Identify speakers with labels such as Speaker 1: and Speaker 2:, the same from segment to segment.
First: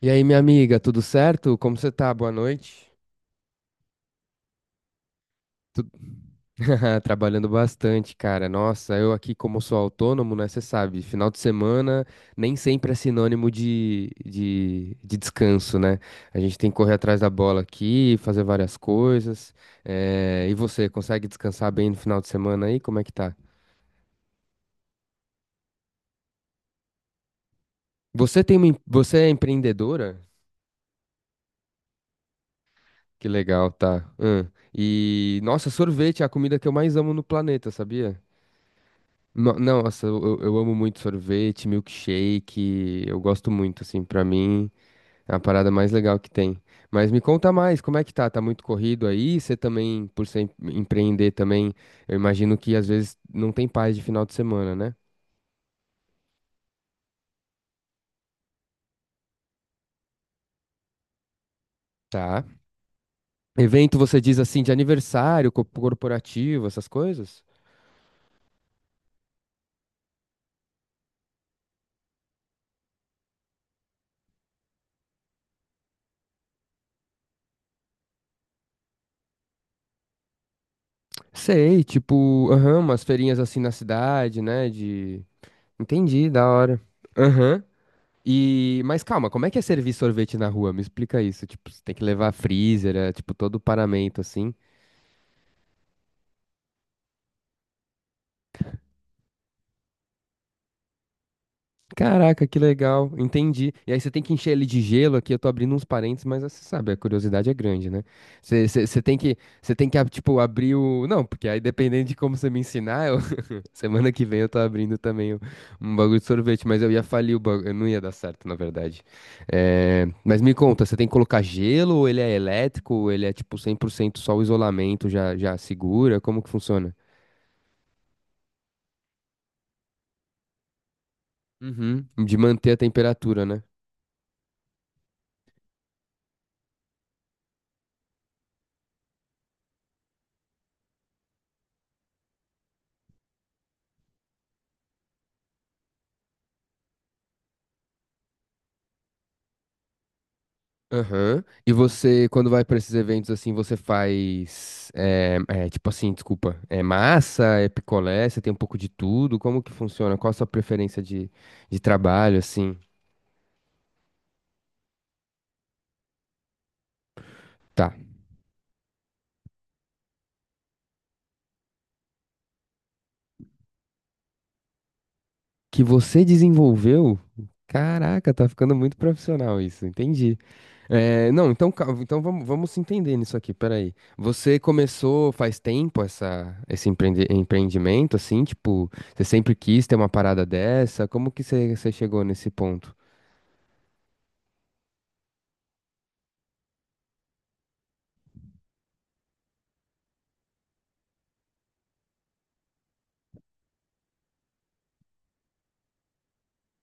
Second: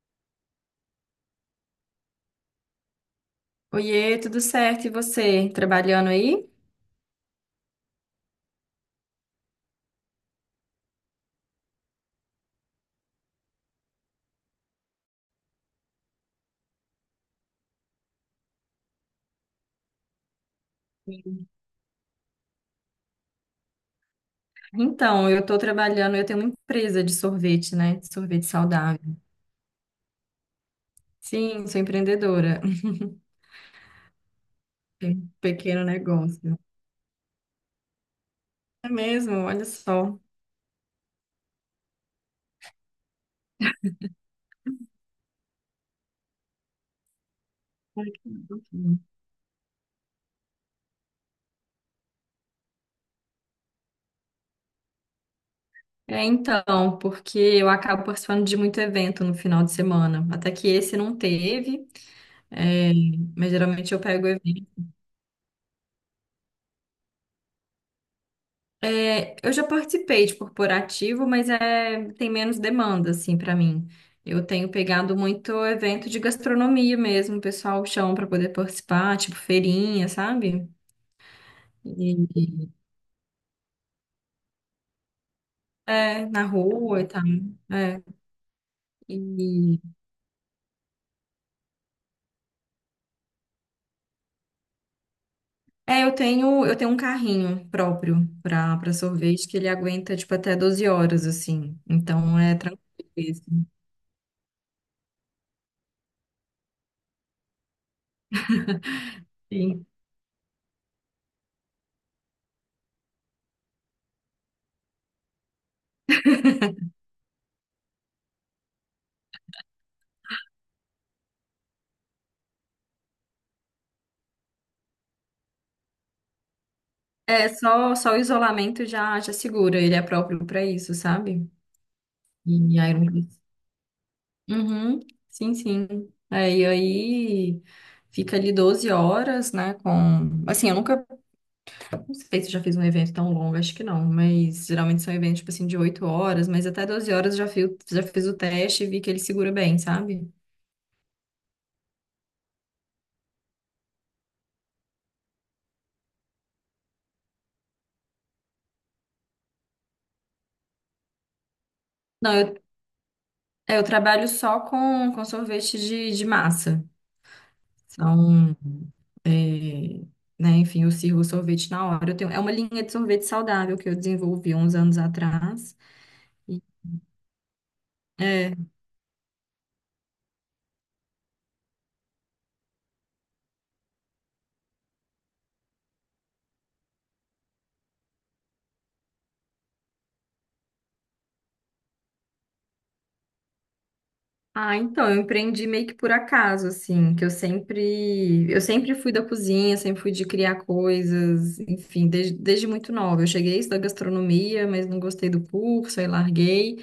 Speaker 1: E aí, minha amiga, tudo certo? Como você tá? Boa noite.
Speaker 2: Oiê, tudo certo? E você,
Speaker 1: Tu-
Speaker 2: trabalhando aí?
Speaker 1: Trabalhando bastante, cara. Nossa, eu aqui, como sou autônomo, né? Você sabe, final de semana nem sempre é sinônimo de descanso, né? A gente tem que correr atrás da bola aqui, fazer várias coisas. E você, consegue descansar bem no final de semana aí? Como é que tá?
Speaker 2: Então, eu estou trabalhando, eu tenho uma empresa de sorvete, né? De
Speaker 1: Você
Speaker 2: sorvete
Speaker 1: tem uma...
Speaker 2: saudável.
Speaker 1: Você é empreendedora?
Speaker 2: Sim, sou empreendedora.
Speaker 1: Que legal, tá. Hum.
Speaker 2: Tenho um
Speaker 1: E, nossa,
Speaker 2: pequeno
Speaker 1: sorvete é a comida
Speaker 2: negócio.
Speaker 1: que eu mais amo no planeta, sabia?
Speaker 2: É mesmo, olha
Speaker 1: Não, nossa, eu,
Speaker 2: só.
Speaker 1: eu eu amo muito sorvete, milkshake, eu gosto muito, assim, pra mim é a parada mais legal que tem. Mas me conta mais, como é
Speaker 2: Ai,
Speaker 1: que tá?
Speaker 2: que
Speaker 1: Tá muito
Speaker 2: bom.
Speaker 1: corrido aí? Você também, por ser empreender também, eu imagino que às vezes não tem paz de final de semana, né?
Speaker 2: É, então, porque eu acabo participando de muito evento no final de semana. Até que esse não teve,
Speaker 1: Tá.
Speaker 2: é, mas geralmente
Speaker 1: Evento,
Speaker 2: eu
Speaker 1: você
Speaker 2: pego
Speaker 1: diz assim, de
Speaker 2: evento.
Speaker 1: aniversário, corporativo, essas coisas?
Speaker 2: É, eu já participei de corporativo, mas é, tem menos demanda, assim, para mim. Eu tenho pegado muito evento de gastronomia mesmo, o pessoal chama para poder participar, tipo feirinha, sabe?
Speaker 1: Sei, tipo,
Speaker 2: E-
Speaker 1: aham, umas feirinhas assim na cidade, né? De...
Speaker 2: é,
Speaker 1: Entendi,
Speaker 2: na
Speaker 1: da hora.
Speaker 2: rua e tal.
Speaker 1: Aham.
Speaker 2: É,
Speaker 1: E, mas calma, como é que é
Speaker 2: e,
Speaker 1: servir sorvete na rua? Me explica isso. Tipo, você tem que levar freezer, é, tipo, todo o paramento assim.
Speaker 2: é, eu tenho um carrinho próprio para sorvete que ele aguenta, tipo, até 12 horas, assim. Então,
Speaker 1: Caraca,
Speaker 2: é
Speaker 1: que
Speaker 2: tranquilo.
Speaker 1: legal,
Speaker 2: Isso.
Speaker 1: entendi. E aí você tem que encher ele de gelo aqui. Eu tô abrindo uns parênteses, mas você sabe, a curiosidade é grande, né? Você tem que, você
Speaker 2: Sim.
Speaker 1: tem que, ah, tipo, abrir o. Não, porque aí dependendo de como você me ensinar, eu, semana que vem eu tô abrindo também um bagulho de sorvete, mas eu ia falir o bagulho, eu não ia dar certo, na verdade. É, mas me conta, você tem que colocar gelo ou ele é elétrico, ou ele é tipo 100% só o isolamento já segura? Como que funciona?
Speaker 2: É, só o isolamento já, já segura, ele é próprio para isso, sabe?
Speaker 1: Uhum, de manter
Speaker 2: Em
Speaker 1: a
Speaker 2: Iron Fist.
Speaker 1: temperatura, né?
Speaker 2: Uhum, sim, sim. É, e aí fica ali 12 horas, né? Com. Assim, eu nunca. Não sei se eu já fiz um evento tão longo, acho que não. Mas geralmente são eventos, tipo assim, de 8 horas, mas até 12 horas eu já fiz o teste e vi que ele segura bem, sabe?
Speaker 1: Aham. E você, quando vai pra esses eventos assim, você faz, tipo assim, desculpa, é massa, é picolé, você tem um pouco de tudo, como que funciona? Qual a sua preferência de
Speaker 2: Não,
Speaker 1: trabalho,
Speaker 2: eu,
Speaker 1: assim?
Speaker 2: é, eu trabalho só com sorvete de massa.
Speaker 1: Tá.
Speaker 2: São. É, né, enfim, eu sirvo sorvete na hora. Eu tenho, é uma linha de sorvete saudável que eu desenvolvi uns anos atrás.
Speaker 1: Que você desenvolveu? Caraca, tá ficando muito profissional isso, entendi. É, não, então, então vamos, vamos se entender nisso aqui, peraí. Você começou faz tempo essa, esse empreendimento, assim, tipo, você sempre quis ter uma parada dessa? Como que você, você chegou nesse ponto?
Speaker 2: Ah, então, eu empreendi meio que por acaso, assim, que eu sempre fui da cozinha, sempre fui de criar coisas, enfim, desde muito nova. Eu cheguei a estudar gastronomia, mas não gostei do curso, aí larguei,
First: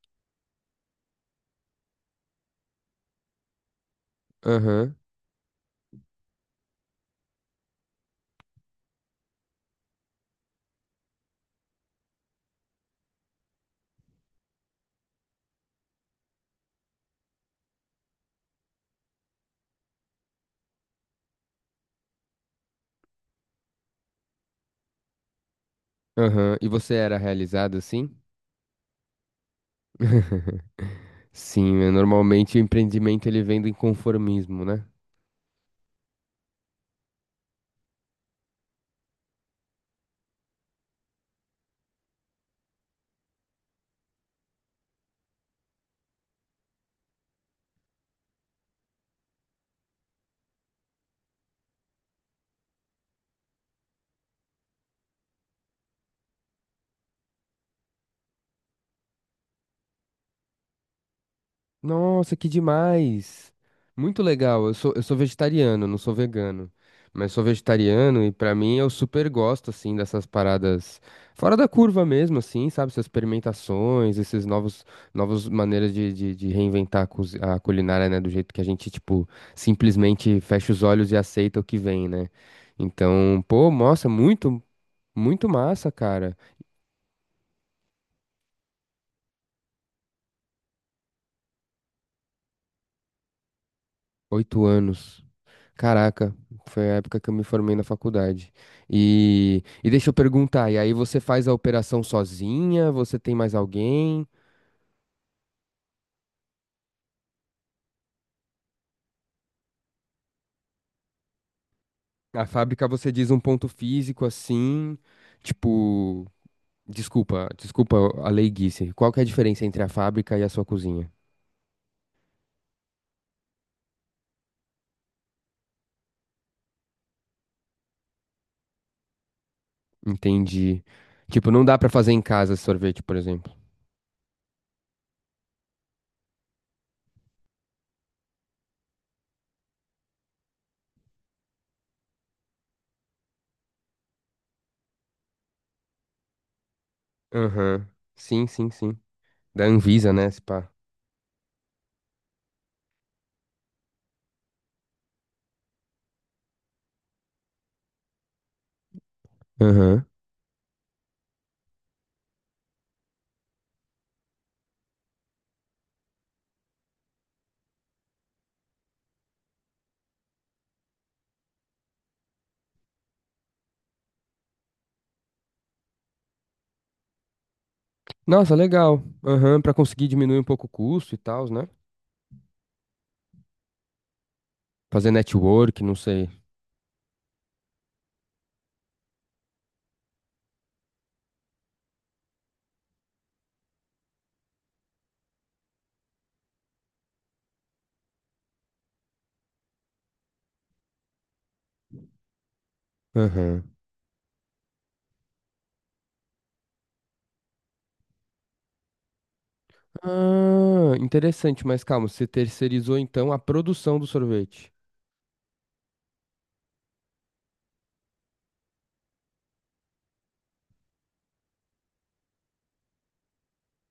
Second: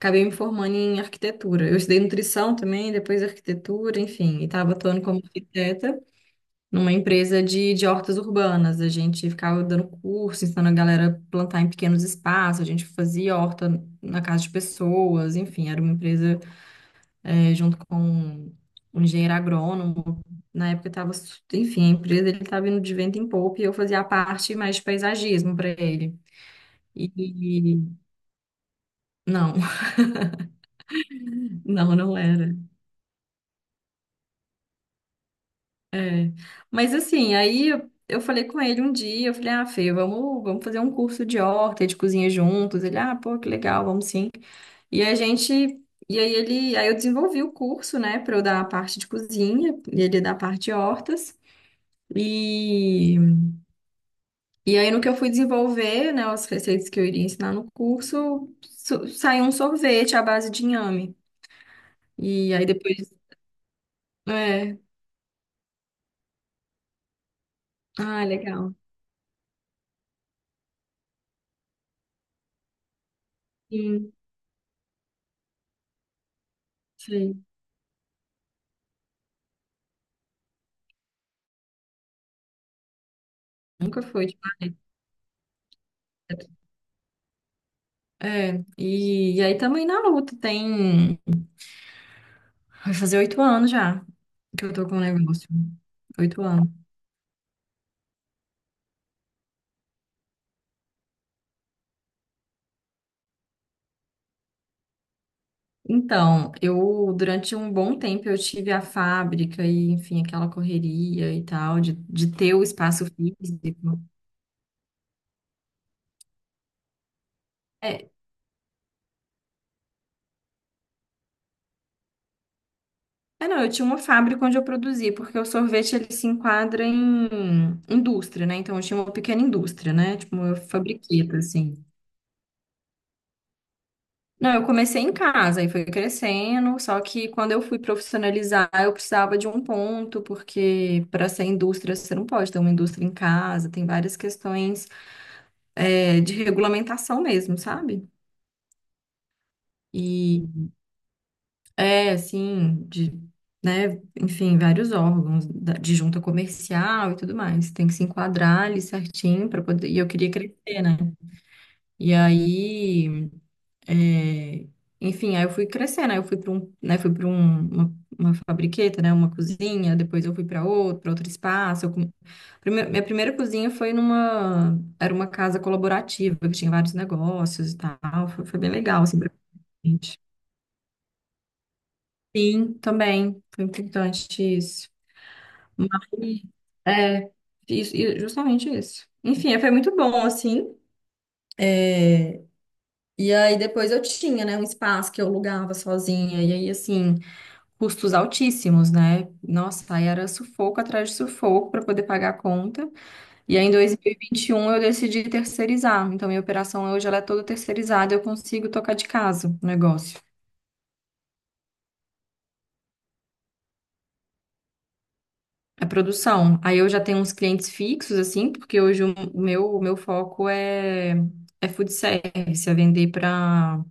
Speaker 2: acabei me formando em arquitetura. Eu estudei nutrição também, depois arquitetura, enfim, e estava
Speaker 1: Aham,
Speaker 2: atuando como arquiteta numa empresa de hortas urbanas. A gente ficava dando curso, ensinando a galera a plantar em pequenos espaços, a gente fazia horta na casa de pessoas, enfim, era uma empresa é, junto com um engenheiro agrônomo. Na época estava, enfim, a empresa ele estava indo de vento em popa e eu fazia a parte mais de paisagismo para ele.
Speaker 1: aham. E você era
Speaker 2: E
Speaker 1: realizado assim?
Speaker 2: não,
Speaker 1: Sim, é,
Speaker 2: não era.
Speaker 1: normalmente o empreendimento ele vem do inconformismo, né?
Speaker 2: É. Mas assim, aí eu falei com ele um dia, eu falei, ah, Fê, vamos, vamos fazer um curso de horta, e de cozinha juntos. Ele, ah, pô, que legal, vamos sim. E a gente, e aí ele, aí eu desenvolvi o curso, né, para eu dar a parte de cozinha e ele dar a parte de hortas. E E aí, no que eu fui desenvolver, né, as receitas que eu iria ensinar no curso, saiu um sorvete à base de inhame.
Speaker 1: Nossa, que
Speaker 2: E aí depois.
Speaker 1: demais! Muito legal. Eu
Speaker 2: É.
Speaker 1: sou, eu sou vegetariano, não sou vegano. Mas sou vegetariano
Speaker 2: Ah,
Speaker 1: e pra
Speaker 2: legal.
Speaker 1: mim eu super gosto, assim, dessas paradas fora da curva mesmo, assim, sabe? Essas
Speaker 2: Sim,
Speaker 1: experimentações, esses novos, novas maneiras de reinventar a,
Speaker 2: sei.
Speaker 1: a culinária, né? Do jeito que a gente, tipo, simplesmente fecha os olhos e aceita o que vem, né? Então, pô,
Speaker 2: Nunca
Speaker 1: nossa,
Speaker 2: foi de
Speaker 1: muito,
Speaker 2: marmita.
Speaker 1: muito massa, cara.
Speaker 2: É. E, e aí também na luta, tem. Vai fazer 8 anos já
Speaker 1: Oito
Speaker 2: que eu tô com o
Speaker 1: anos.
Speaker 2: negócio.
Speaker 1: Caraca,
Speaker 2: 8 anos.
Speaker 1: foi a época que eu me formei na faculdade. E deixa eu perguntar, e aí você faz a operação sozinha? Você tem mais alguém?
Speaker 2: Então, eu durante um bom tempo eu tive a fábrica e, enfim, aquela correria e tal, de
Speaker 1: A
Speaker 2: ter o
Speaker 1: fábrica
Speaker 2: espaço
Speaker 1: você diz um ponto
Speaker 2: físico.
Speaker 1: físico assim, tipo, desculpa
Speaker 2: É,
Speaker 1: a leiguice. Qual que é a diferença entre a fábrica e a sua cozinha?
Speaker 2: É, não, eu tinha uma fábrica onde eu produzia, porque o sorvete ele se enquadra em indústria, né? Então eu tinha uma pequena indústria, né? Tipo uma
Speaker 1: Entendi.
Speaker 2: fabriqueta,
Speaker 1: Tipo, não dá
Speaker 2: assim.
Speaker 1: pra fazer em casa esse sorvete, por exemplo.
Speaker 2: Não, eu comecei em casa e foi crescendo, só que quando eu fui profissionalizar, eu precisava de um ponto, porque para ser indústria você não pode ter uma indústria em casa, tem várias questões, é, de regulamentação mesmo,
Speaker 1: Aham.
Speaker 2: sabe?
Speaker 1: Sim, sim, sim. Da Anvisa, né, se pá.
Speaker 2: É, assim, de, né, enfim, vários órgãos de junta comercial e tudo mais. Tem que se enquadrar ali certinho para poder. E
Speaker 1: Aham.
Speaker 2: eu queria crescer, né? E aí, é, enfim, aí eu fui crescendo, aí eu fui para um, né, fui para um, uma fabriqueta, né, uma cozinha, depois eu fui para outro espaço. Minha primeira cozinha foi numa, era uma casa colaborativa, que tinha vários negócios e tal. Foi,
Speaker 1: Nossa,
Speaker 2: foi bem
Speaker 1: legal.
Speaker 2: legal, assim, pra
Speaker 1: Aham, pra conseguir
Speaker 2: gente.
Speaker 1: diminuir um pouco o custo e tal, né?
Speaker 2: Sim, também. Foi importante isso.
Speaker 1: Fazer network,
Speaker 2: Mas,
Speaker 1: não sei.
Speaker 2: é, isso, e justamente isso. Enfim, é, foi muito bom, assim. É, e aí depois eu tinha, né, um espaço que eu alugava sozinha, e aí, assim, custos altíssimos, né? Nossa, aí era sufoco atrás de sufoco para poder pagar a conta. E
Speaker 1: Aham.
Speaker 2: aí em 2021 eu decidi terceirizar. Então, minha operação hoje ela é toda terceirizada, eu consigo tocar de casa o negócio.
Speaker 1: Ah, interessante, mas calma, você terceirizou então a produção do sorvete,
Speaker 2: É produção. Aí eu já tenho uns clientes fixos, assim, porque hoje o meu foco é, é food service, é vender para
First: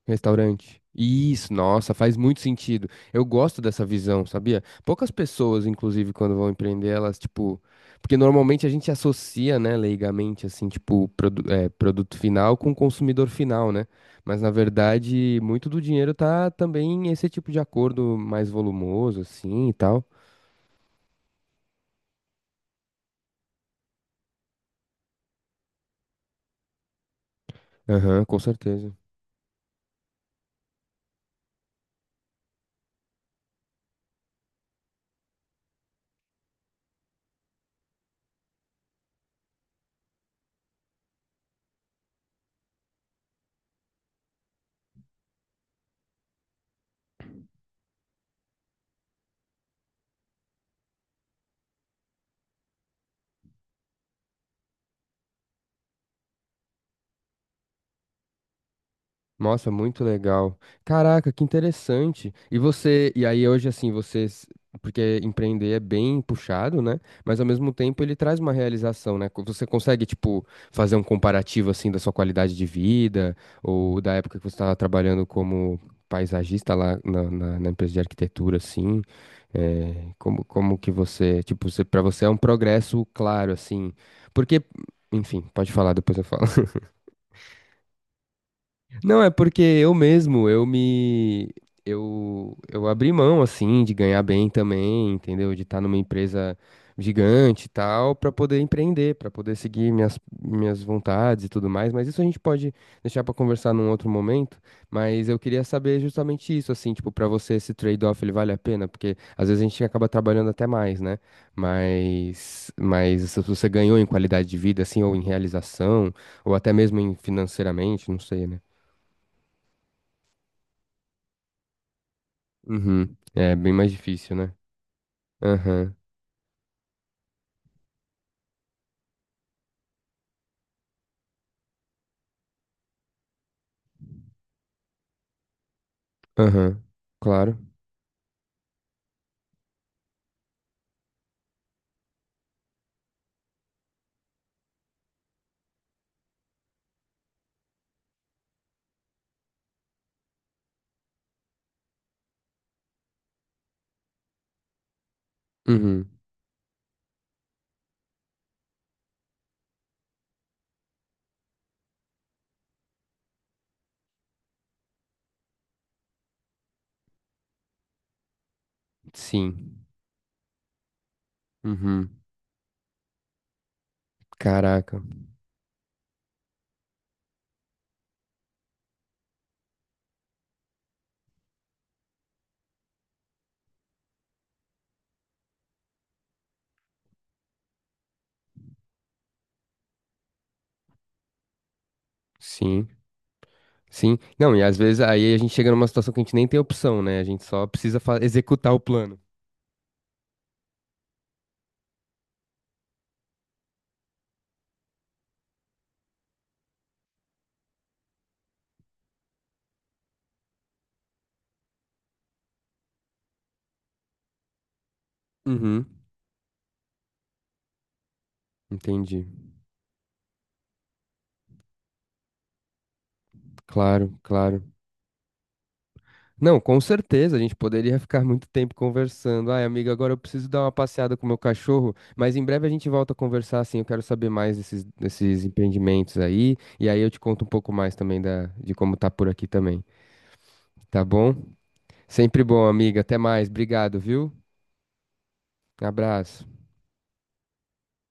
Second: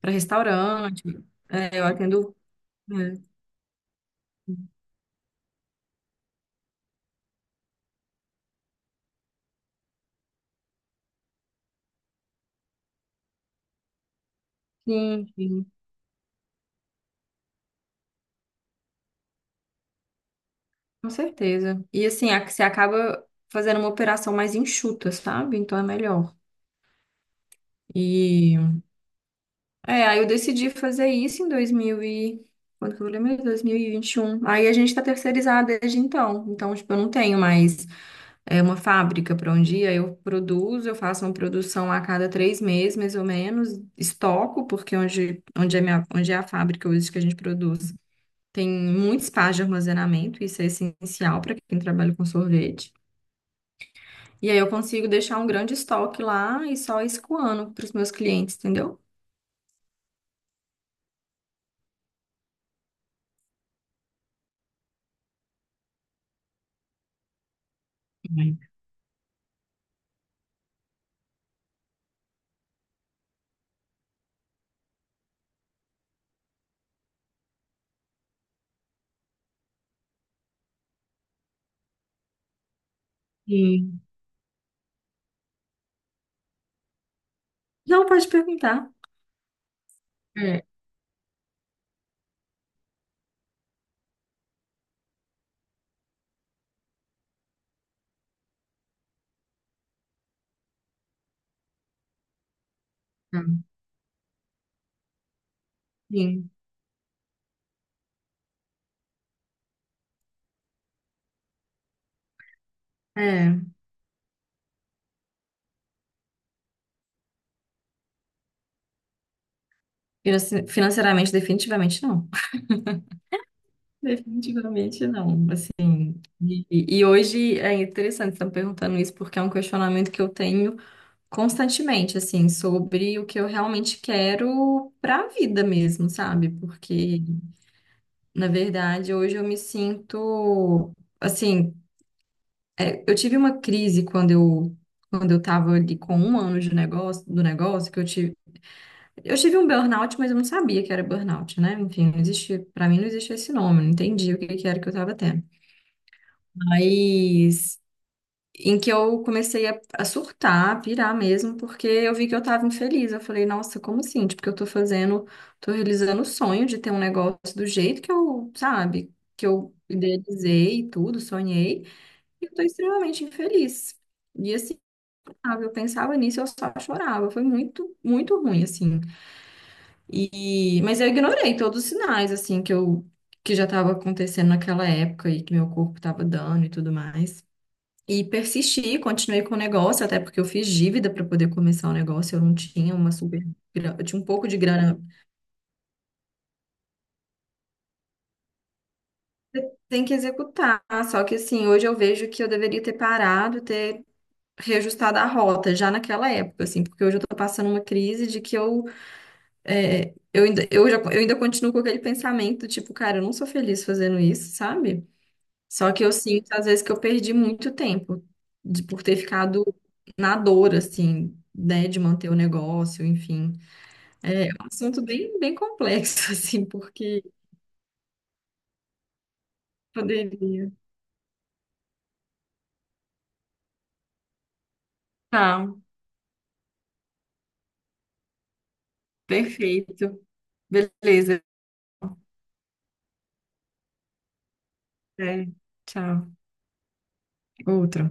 Speaker 2: para
Speaker 1: restaurante.
Speaker 2: restaurante.
Speaker 1: Isso,
Speaker 2: É, eu
Speaker 1: nossa, faz
Speaker 2: atendo.
Speaker 1: muito sentido.
Speaker 2: É,
Speaker 1: Eu gosto dessa visão, sabia? Poucas pessoas, inclusive, quando vão empreender, elas, tipo. Porque normalmente a gente associa, né, leigamente, assim, tipo, produto final com consumidor final, né? Mas na
Speaker 2: sim,
Speaker 1: verdade,
Speaker 2: sim,
Speaker 1: muito do dinheiro tá também esse tipo de acordo mais volumoso, assim e tal.
Speaker 2: com certeza. E assim, você acaba fazendo uma operação mais enxuta, sabe? Então é melhor.
Speaker 1: Aham, com
Speaker 2: E
Speaker 1: certeza.
Speaker 2: é, aí eu decidi fazer isso em 2000 e... Quando que eu lembro? 2021. Aí a gente tá terceirizado desde então. Então, tipo, eu não tenho mais. É uma fábrica para um dia. Eu produzo, eu faço uma produção a cada 3 meses, mais ou menos, estoco, porque onde, é, minha, onde é a fábrica hoje que a gente produz, tem muito espaço de armazenamento, isso é essencial para quem trabalha com sorvete. E aí eu consigo deixar um grande estoque lá e só escoando para os meus clientes, entendeu?
Speaker 1: Nossa, muito legal. Caraca, que interessante. E você, e aí hoje assim, vocês, porque empreender é bem puxado, né? Mas ao mesmo tempo ele traz uma
Speaker 2: Sim.
Speaker 1: realização, né? Você consegue, tipo, fazer um comparativo assim da sua qualidade de vida ou da época que você estava trabalhando como paisagista lá na, na empresa de arquitetura, assim, é, como, como que você, tipo, você, para você é um progresso claro, assim,
Speaker 2: Sim.
Speaker 1: porque, enfim, pode falar, depois eu falo.
Speaker 2: Não, pode perguntar.
Speaker 1: Não, é porque eu mesmo,
Speaker 2: É,
Speaker 1: eu me. Eu abri mão, assim, de ganhar bem também, entendeu? De estar numa empresa gigante e tal, para poder empreender, para poder seguir minhas, minhas vontades e tudo mais. Mas isso a gente pode deixar para
Speaker 2: tá.
Speaker 1: conversar num outro momento. Mas eu queria saber
Speaker 2: Sim.
Speaker 1: justamente isso, assim, tipo, para você esse trade-off ele vale a pena? Porque às vezes a gente acaba trabalhando até mais, né? Mas se
Speaker 2: É,
Speaker 1: você ganhou em qualidade de vida, assim, ou em realização, ou até mesmo em financeiramente, não sei, né?
Speaker 2: financeiramente, definitivamente não.
Speaker 1: Uhum. É bem mais difícil, né?
Speaker 2: Definitivamente não. Assim,
Speaker 1: Aham,
Speaker 2: E, e hoje é interessante estar perguntando isso, porque é um questionamento que eu tenho constantemente, assim, sobre o que eu realmente quero para a vida mesmo, sabe?
Speaker 1: aham,
Speaker 2: Porque,
Speaker 1: claro.
Speaker 2: na verdade, hoje eu me sinto, assim, é, eu tive uma crise quando eu estava ali com um ano de negócio, do negócio, que eu tive um burnout, mas eu não sabia que era burnout, né? Enfim, não existia, para mim não existia esse nome, eu não entendi o que que era que eu estava tendo.
Speaker 1: Uhum.
Speaker 2: Mas em que eu comecei a surtar, a pirar mesmo, porque eu vi que eu tava infeliz. Eu falei, nossa, como assim? Tipo, que eu tô fazendo, tô realizando o sonho de ter um negócio do jeito que eu, sabe, que eu
Speaker 1: Sim.
Speaker 2: idealizei e tudo, sonhei,
Speaker 1: Uhum.
Speaker 2: e eu tô extremamente infeliz. E assim,
Speaker 1: Caraca.
Speaker 2: sabe, eu pensava nisso, eu só chorava. Foi muito, muito ruim, assim. E, mas eu ignorei todos os sinais, assim, que eu, que já tava acontecendo naquela época e que meu corpo tava dando e tudo mais. E persisti, continuei com o negócio, até porque eu fiz dívida para poder começar o negócio, eu não
Speaker 1: Sim,
Speaker 2: tinha uma super. Eu
Speaker 1: sim.
Speaker 2: tinha um pouco
Speaker 1: Não,
Speaker 2: de
Speaker 1: e às
Speaker 2: grana.
Speaker 1: vezes aí a gente chega numa situação que a gente nem tem opção, né? A gente só precisa executar o plano.
Speaker 2: Você tem que executar, só que assim, hoje eu vejo que eu deveria ter parado, ter reajustado a rota já naquela época, assim, porque hoje eu tô passando uma crise de que eu, é, eu ainda, eu já, eu ainda continuo com aquele pensamento, tipo, cara, eu não sou feliz fazendo isso, sabe?
Speaker 1: Uhum.
Speaker 2: Só que eu sinto, às vezes, que eu perdi muito tempo de, por ter
Speaker 1: Entendi.
Speaker 2: ficado na dor, assim, né, de manter o negócio, enfim.
Speaker 1: Claro,
Speaker 2: É
Speaker 1: claro.
Speaker 2: um assunto bem, bem complexo,
Speaker 1: Não,
Speaker 2: assim,
Speaker 1: com
Speaker 2: porque
Speaker 1: certeza, a gente poderia ficar muito tempo conversando. Ai, amiga, agora eu preciso dar uma
Speaker 2: poderia.
Speaker 1: passeada com o meu cachorro, mas em breve a gente volta a conversar, assim, eu quero saber mais desses, desses
Speaker 2: Tá,
Speaker 1: empreendimentos aí, e aí eu te conto um pouco mais também da, de como tá por aqui também,
Speaker 2: perfeito.
Speaker 1: tá bom?
Speaker 2: Beleza.
Speaker 1: Sempre bom, amiga, até mais, obrigado, viu?
Speaker 2: É, tchau.
Speaker 1: Abraço.
Speaker 2: Outro.